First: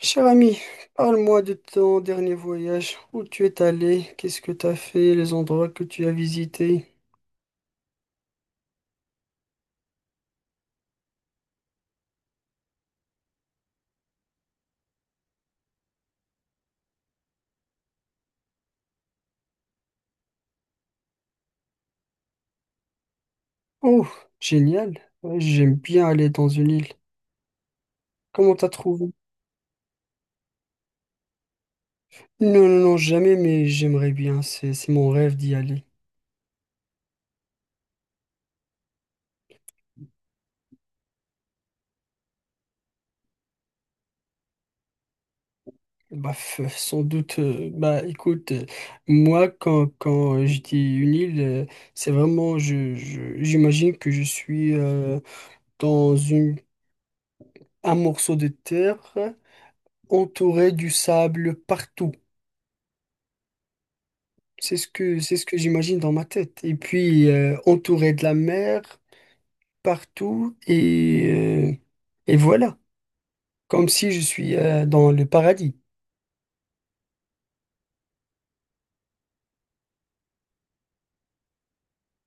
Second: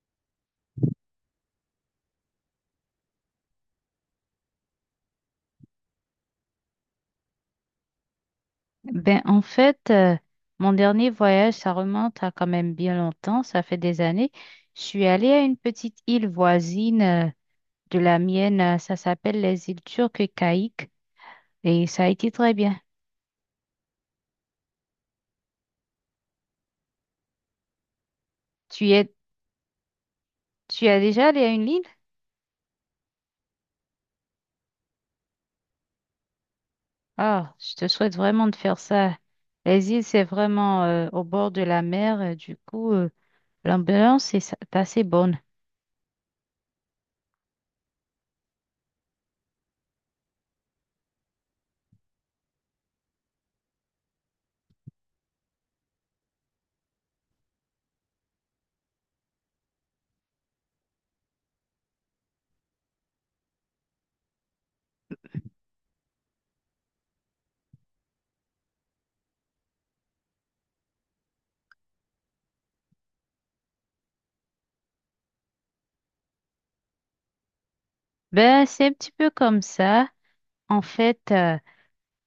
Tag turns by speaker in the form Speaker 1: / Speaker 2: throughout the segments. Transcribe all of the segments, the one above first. Speaker 1: Cher ami, parle-moi de ton dernier voyage. Où tu es allé? Qu'est-ce que tu as fait? Les endroits que tu as visités?
Speaker 2: Ben, en fait, mon dernier voyage, ça remonte à quand même bien longtemps, ça fait des années. Je suis allée à une petite île voisine, de la mienne, ça s'appelle les îles Turques et Caïques, et ça a été très bien.
Speaker 1: Oh, génial. Ouais, j'aime bien aller dans une île. Comment t'as
Speaker 2: Tu y es,
Speaker 1: trouvé?
Speaker 2: tu as déjà allé à une île?
Speaker 1: Non, non, non, jamais, mais j'aimerais bien. C'est mon rêve d'y aller.
Speaker 2: Ah, je te souhaite vraiment de faire ça. Les îles, c'est vraiment au bord de la mer, du coup, l'ambiance est assez bonne.
Speaker 1: Bah, f- sans doute. Bah, écoute, moi, quand je dis une île, c'est vraiment, j'imagine que je suis dans une, un morceau de terre entouré du sable partout. C'est ce que j'imagine dans ma tête. Et puis, entouré de la mer partout, et voilà, comme si je suis dans le paradis.
Speaker 2: Ben, c'est un petit peu comme ça. En fait,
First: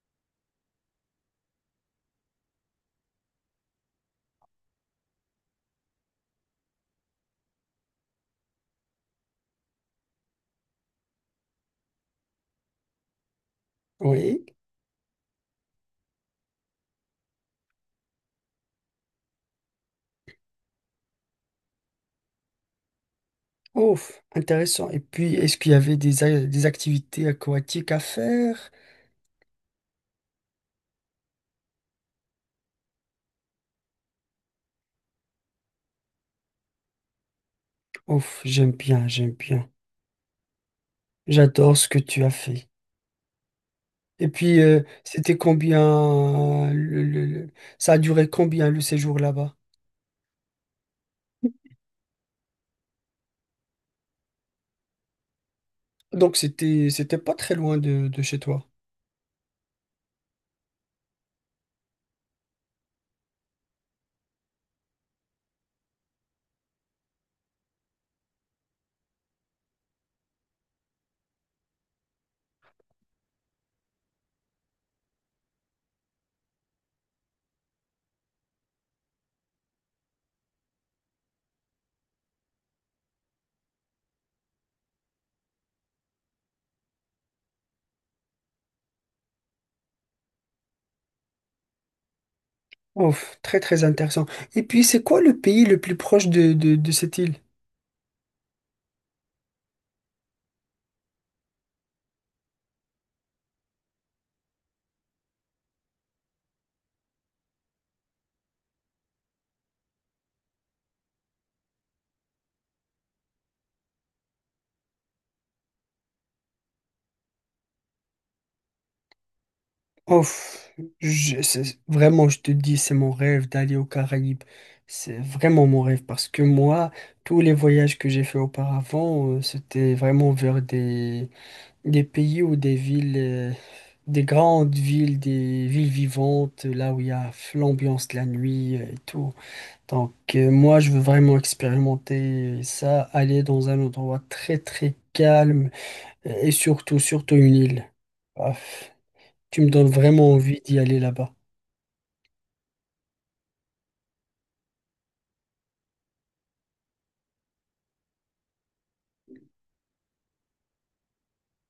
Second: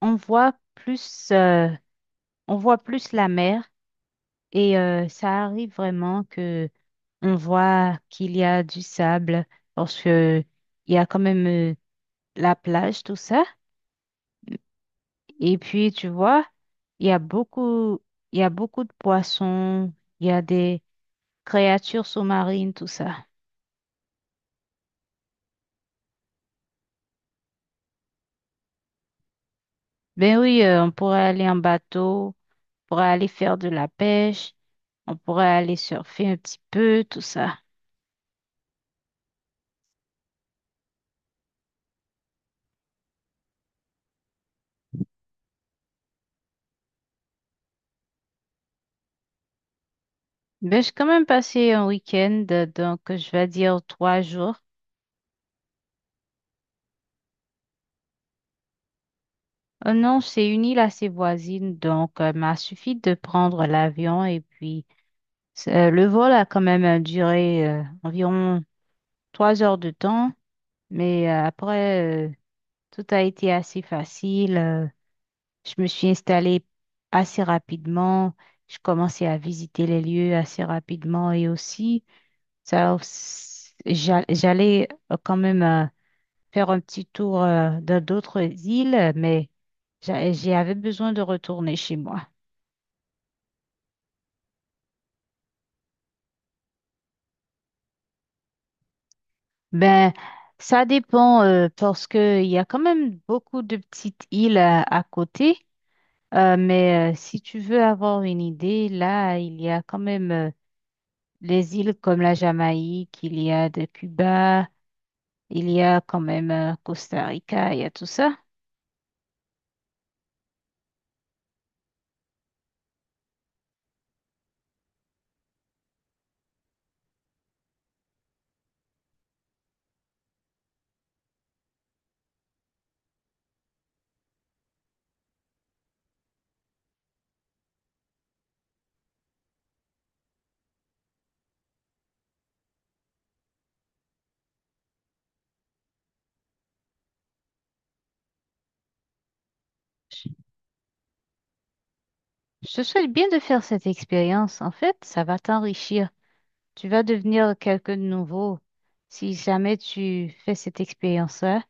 Speaker 2: on voit plus. euh, on voit plus la mer et ça arrive vraiment que on voit qu'il y a du sable parce que il y a quand même la plage, tout ça.
Speaker 1: Oui,
Speaker 2: Et puis tu vois, il y a beaucoup, il y a beaucoup de poissons, il y a des créatures sous-marines, tout ça.
Speaker 1: ouf, intéressant. Et puis, est-ce qu'il y avait des activités aquatiques à faire?
Speaker 2: Ben oui, on pourrait aller en bateau, on pourrait aller faire de la pêche, on pourrait aller surfer un petit peu, tout ça.
Speaker 1: Ouf, j'aime bien, j'aime bien. J'adore ce que tu as fait. Et puis, c'était combien, ça a duré combien le séjour là-bas?
Speaker 2: Ben, j'ai quand même passé un week-end, donc je vais dire 3 jours.
Speaker 1: Donc, c'était pas très loin de chez toi.
Speaker 2: Non, c'est une île assez voisine, donc m'a suffi de prendre l'avion et puis le vol a quand même duré environ 3 heures de temps, mais après tout a été assez facile. Je me suis installée assez rapidement, je commençais à visiter les lieux assez rapidement et aussi j'allais quand même faire un petit tour dans d'autres îles, mais j'avais besoin de retourner chez moi.
Speaker 1: Ouf, très très intéressant. Et puis, c'est quoi le pays le plus proche de cette île?
Speaker 2: Ben, ça dépend, parce que il y a quand même beaucoup de petites îles à côté. Mais si tu veux avoir une idée, là, il y a quand même les îles comme la Jamaïque, il y a de Cuba, il y a quand même Costa Rica, il y a tout ça.
Speaker 1: Ouf, vraiment, je te dis, c'est mon rêve d'aller aux Caraïbes. C'est vraiment mon rêve parce que moi, tous les voyages que j'ai fait auparavant, c'était vraiment vers des pays ou des villes, des grandes villes, des villes vivantes, là où il y a l'ambiance de la nuit et tout. Donc, moi, je veux vraiment expérimenter ça, aller dans un endroit très très calme. Et surtout, surtout une île. Paf. Tu me donnes
Speaker 2: Je
Speaker 1: vraiment envie d'y aller là-bas.
Speaker 2: je te souhaite bien de faire cette expérience. En fait, ça va t'enrichir. Tu vas devenir quelqu'un de nouveau. Si jamais tu fais cette expérience-là,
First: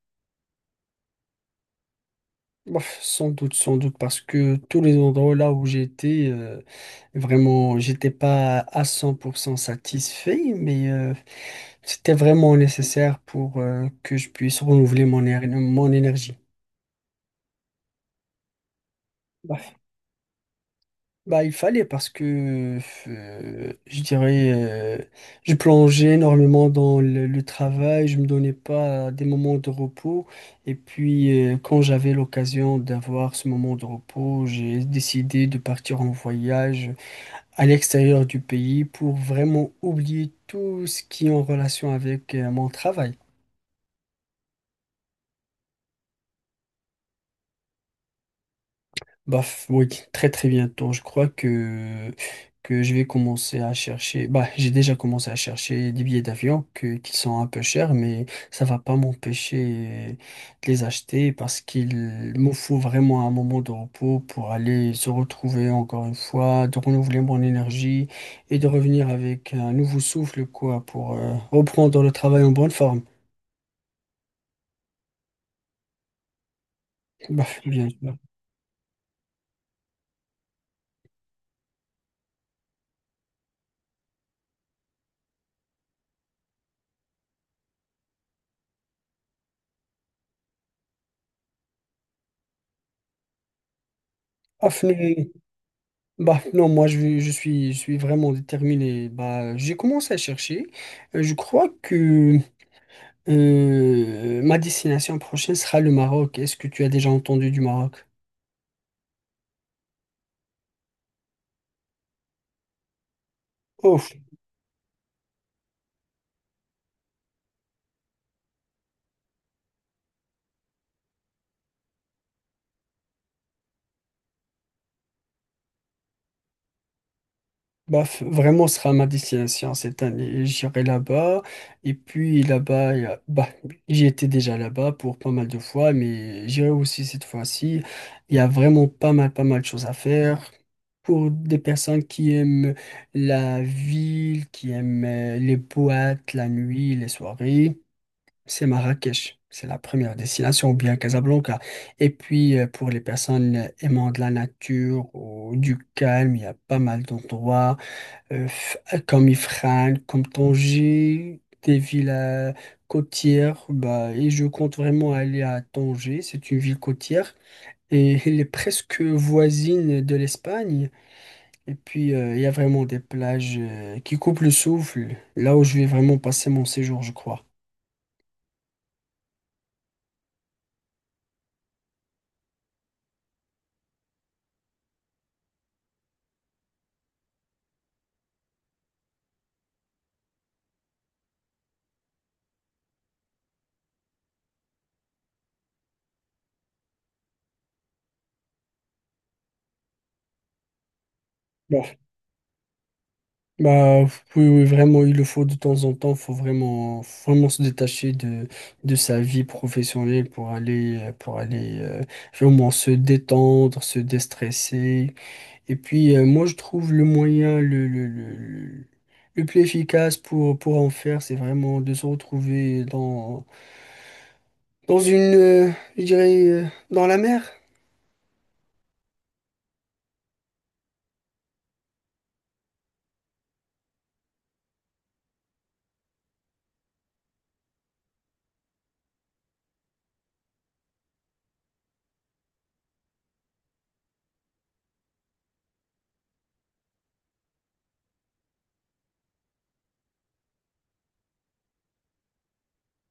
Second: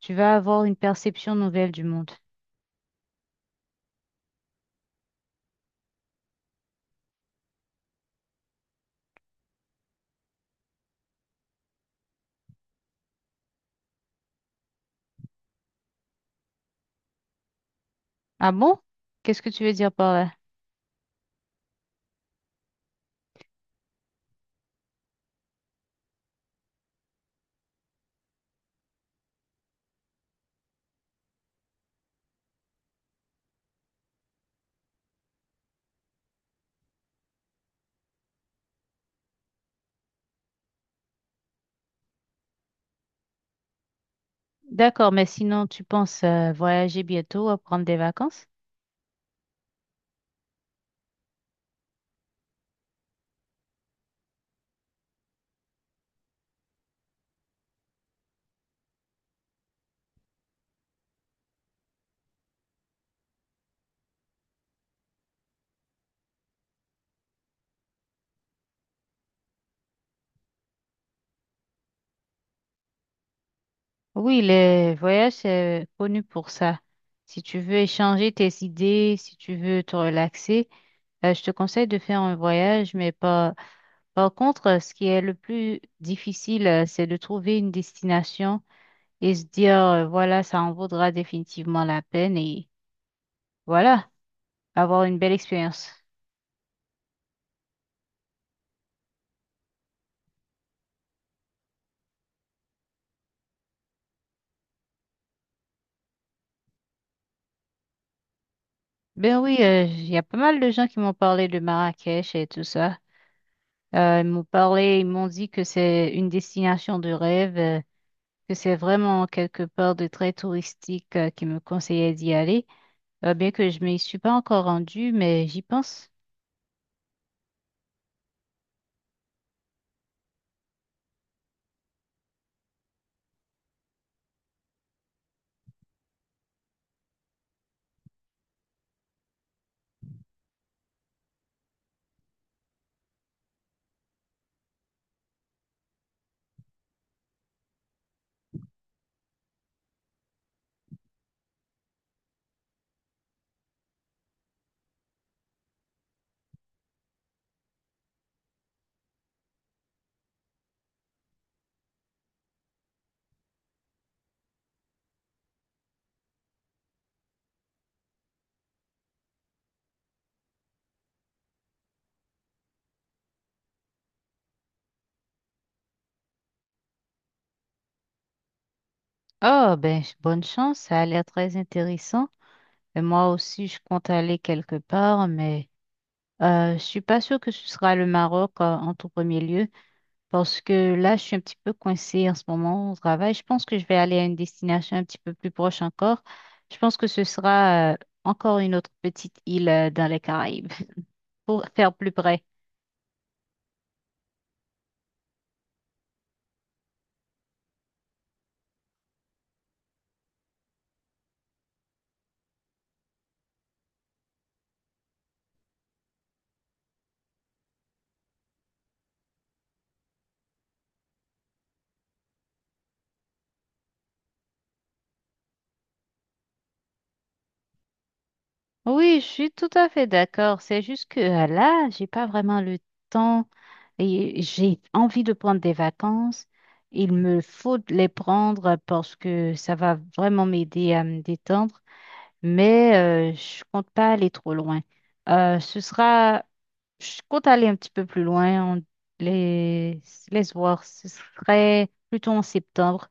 Speaker 2: tu vas avoir une perception nouvelle du monde.
Speaker 1: Bof, sans doute, sans doute, parce que tous les endroits là où j'étais, vraiment, j'étais pas à 100% satisfait, mais c'était vraiment nécessaire pour que je puisse renouveler mon, éner- mon énergie.
Speaker 2: Ah bon? Qu'est-ce que tu veux dire par là?
Speaker 1: Bah, il fallait parce que je dirais, je plongeais énormément dans le travail, je me donnais pas des moments de repos. Et puis, quand j'avais l'occasion d'avoir ce moment de repos, j'ai décidé de partir en voyage à l'extérieur du pays pour vraiment oublier tout ce qui est en relation avec mon travail.
Speaker 2: D'accord, mais sinon, tu penses voyager bientôt, prendre des vacances?
Speaker 1: Bah, f- oui, très très bientôt. Je crois que je vais commencer à chercher. Bah, j'ai déjà commencé à chercher des billets d'avion qui sont un peu chers, mais ça va pas m'empêcher de les acheter parce qu'il me faut vraiment un moment de repos pour aller se retrouver encore une fois, de renouveler mon énergie et de revenir avec un nouveau souffle, quoi, pour reprendre le travail en bonne forme.
Speaker 2: Oui, les voyages, c'est connu pour ça. Si
Speaker 1: Bah,
Speaker 2: tu veux
Speaker 1: bien sûr.
Speaker 2: échanger tes idées, si tu veux te relaxer, je te conseille de faire un voyage, mais par contre, ce qui est le plus difficile, c'est de trouver une destination et se dire, voilà, ça en vaudra définitivement la peine et voilà,
Speaker 1: Ah,
Speaker 2: avoir une belle expérience.
Speaker 1: bah non, je suis vraiment déterminé. Bah, j'ai commencé à chercher. Je crois que ma destination prochaine sera le Maroc. Est-ce que tu as déjà entendu du Maroc?
Speaker 2: Ben oui, il y a pas mal de gens qui m'ont parlé de Marrakech et tout ça. Ils m'ont parlé, ils m'ont dit que c'est une destination de rêve, que c'est vraiment quelque part de très touristique, qui me conseillait d'y aller. Bien que je m'y suis pas encore rendue, mais j'y pense.
Speaker 1: Bah, f- vraiment, ce sera ma destination cette année. J'irai là-bas. Et puis là-bas, il y a- bah, j'y étais déjà là-bas pour pas mal de fois, mais j'irai aussi cette fois-ci. Il y a vraiment pas mal de choses à faire. Pour des personnes qui aiment la ville, qui aiment les boîtes, la nuit, les soirées, c'est Marrakech. C'est la première destination, ou bien Casablanca. Et puis, pour les personnes aimant de la nature ou du calme, il y a pas mal d'endroits euh, f- comme Ifrane, comme Tanger, des villes côtières. Bah, et je compte vraiment aller à Tanger, c'est une ville côtière. Et elle est presque voisine de l'Espagne. Et puis, il y a vraiment des plages qui coupent le souffle, là où je vais vraiment passer mon séjour, je crois.
Speaker 2: Oh, ben, bonne chance, ça a l'air très intéressant. Et moi aussi, je compte aller quelque part, mais je suis pas sûre que ce sera le Maroc, en tout premier lieu. Parce que là, je suis un petit peu coincée en ce moment au travail. Je pense que je vais aller à une destination un petit peu plus proche encore. Je pense que ce sera encore une autre petite île dans les Caraïbes pour faire plus près.
Speaker 1: Bah, oui, oui, vraiment, il le faut de temps en temps. Faut vraiment, faut vraiment se détacher de sa vie professionnelle pour aller vraiment se détendre, se déstresser. Et puis, moi, je trouve le moyen le plus efficace pour en faire, c'est vraiment de se retrouver dans, dans une, je dirais, dans la mer.
Speaker 2: Oui, je suis tout à fait d'accord. C'est juste que là, j'ai pas vraiment le temps et j'ai envie de prendre des vacances. Il me faut de les prendre parce que ça va vraiment m'aider à me détendre, mais je compte pas aller trop loin. Ce sera Je compte aller un petit peu plus loin, on les, les voir, ce serait plutôt en septembre.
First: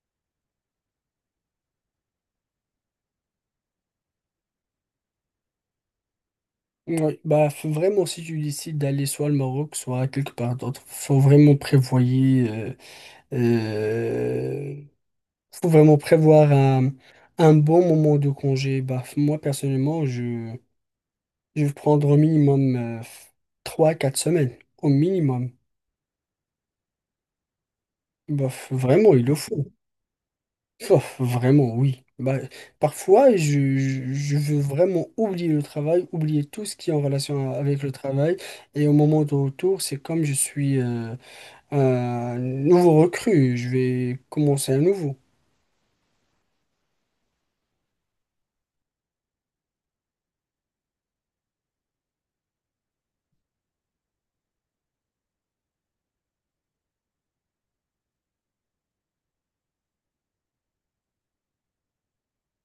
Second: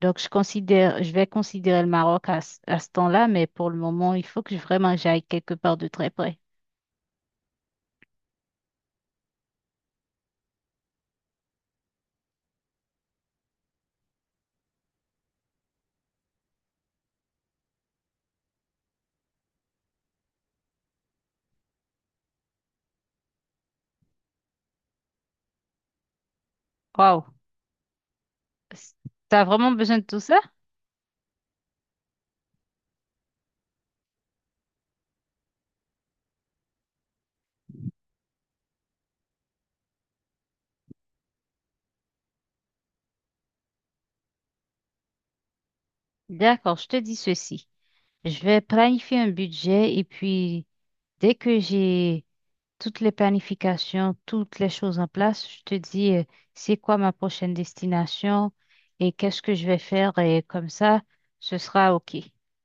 Speaker 2: Donc, je considère, je vais considérer le Maroc à ce temps-là, mais pour le moment, il faut que vraiment j'aille quelque part de très près.
Speaker 1: Ouais, bah faut vraiment si tu décides d'aller soit au Maroc, soit quelque part d'autre, faut vraiment prévoyer Euh, faut vraiment prévoir un bon moment de congé. Bah, moi, personnellement, je vais prendre au minimum 3 quatre semaines. Au minimum.
Speaker 2: Waouh!
Speaker 1: Bah,
Speaker 2: S-
Speaker 1: vraiment, il le
Speaker 2: T'as
Speaker 1: faut.
Speaker 2: vraiment besoin de tout ça?
Speaker 1: Bah, vraiment, oui. Bah, parfois, je veux vraiment oublier le travail, oublier tout ce qui est en relation avec le travail. Et au moment de retour, c'est comme je suis un nouveau recrue. Je vais commencer à nouveau.
Speaker 2: D'accord, je te dis ceci. Je vais planifier un budget et puis dès que j'ai toutes les planifications, toutes les choses en place. Je te dis, c'est quoi ma prochaine destination et qu'est-ce que je vais faire et comme ça, ce sera OK.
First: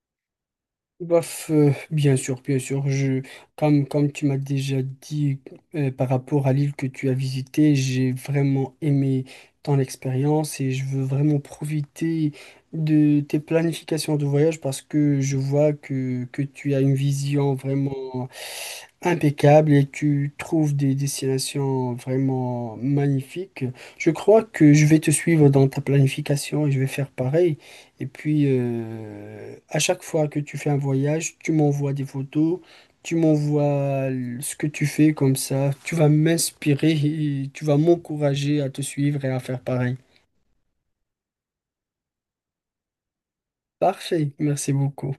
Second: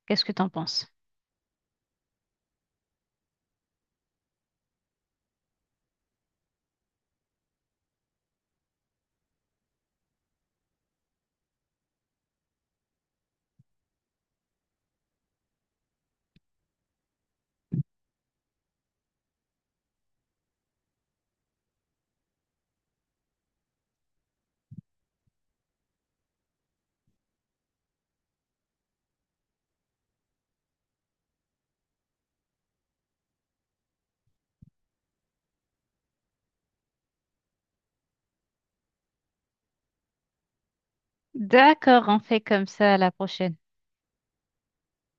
Speaker 2: Qu'est-ce que tu en penses?
Speaker 1: Bof, bien sûr, bien sûr. Je, comme, comme tu m'as déjà dit par rapport à l'île que tu as visitée, j'ai vraiment aimé ton expérience et je veux vraiment profiter de tes planifications de voyage parce que je vois que tu as une vision vraiment impeccable et tu trouves des destinations vraiment magnifiques. Je crois que je vais te suivre dans ta planification et je vais faire pareil. Et puis, à chaque fois que tu fais un voyage, tu m'envoies des photos, ce que tu fais comme ça. Tu vas m'inspirer et tu vas m'encourager à te suivre et à faire pareil.
Speaker 2: D'accord, on fait comme ça à la prochaine.
Speaker 1: Parfait, merci beaucoup.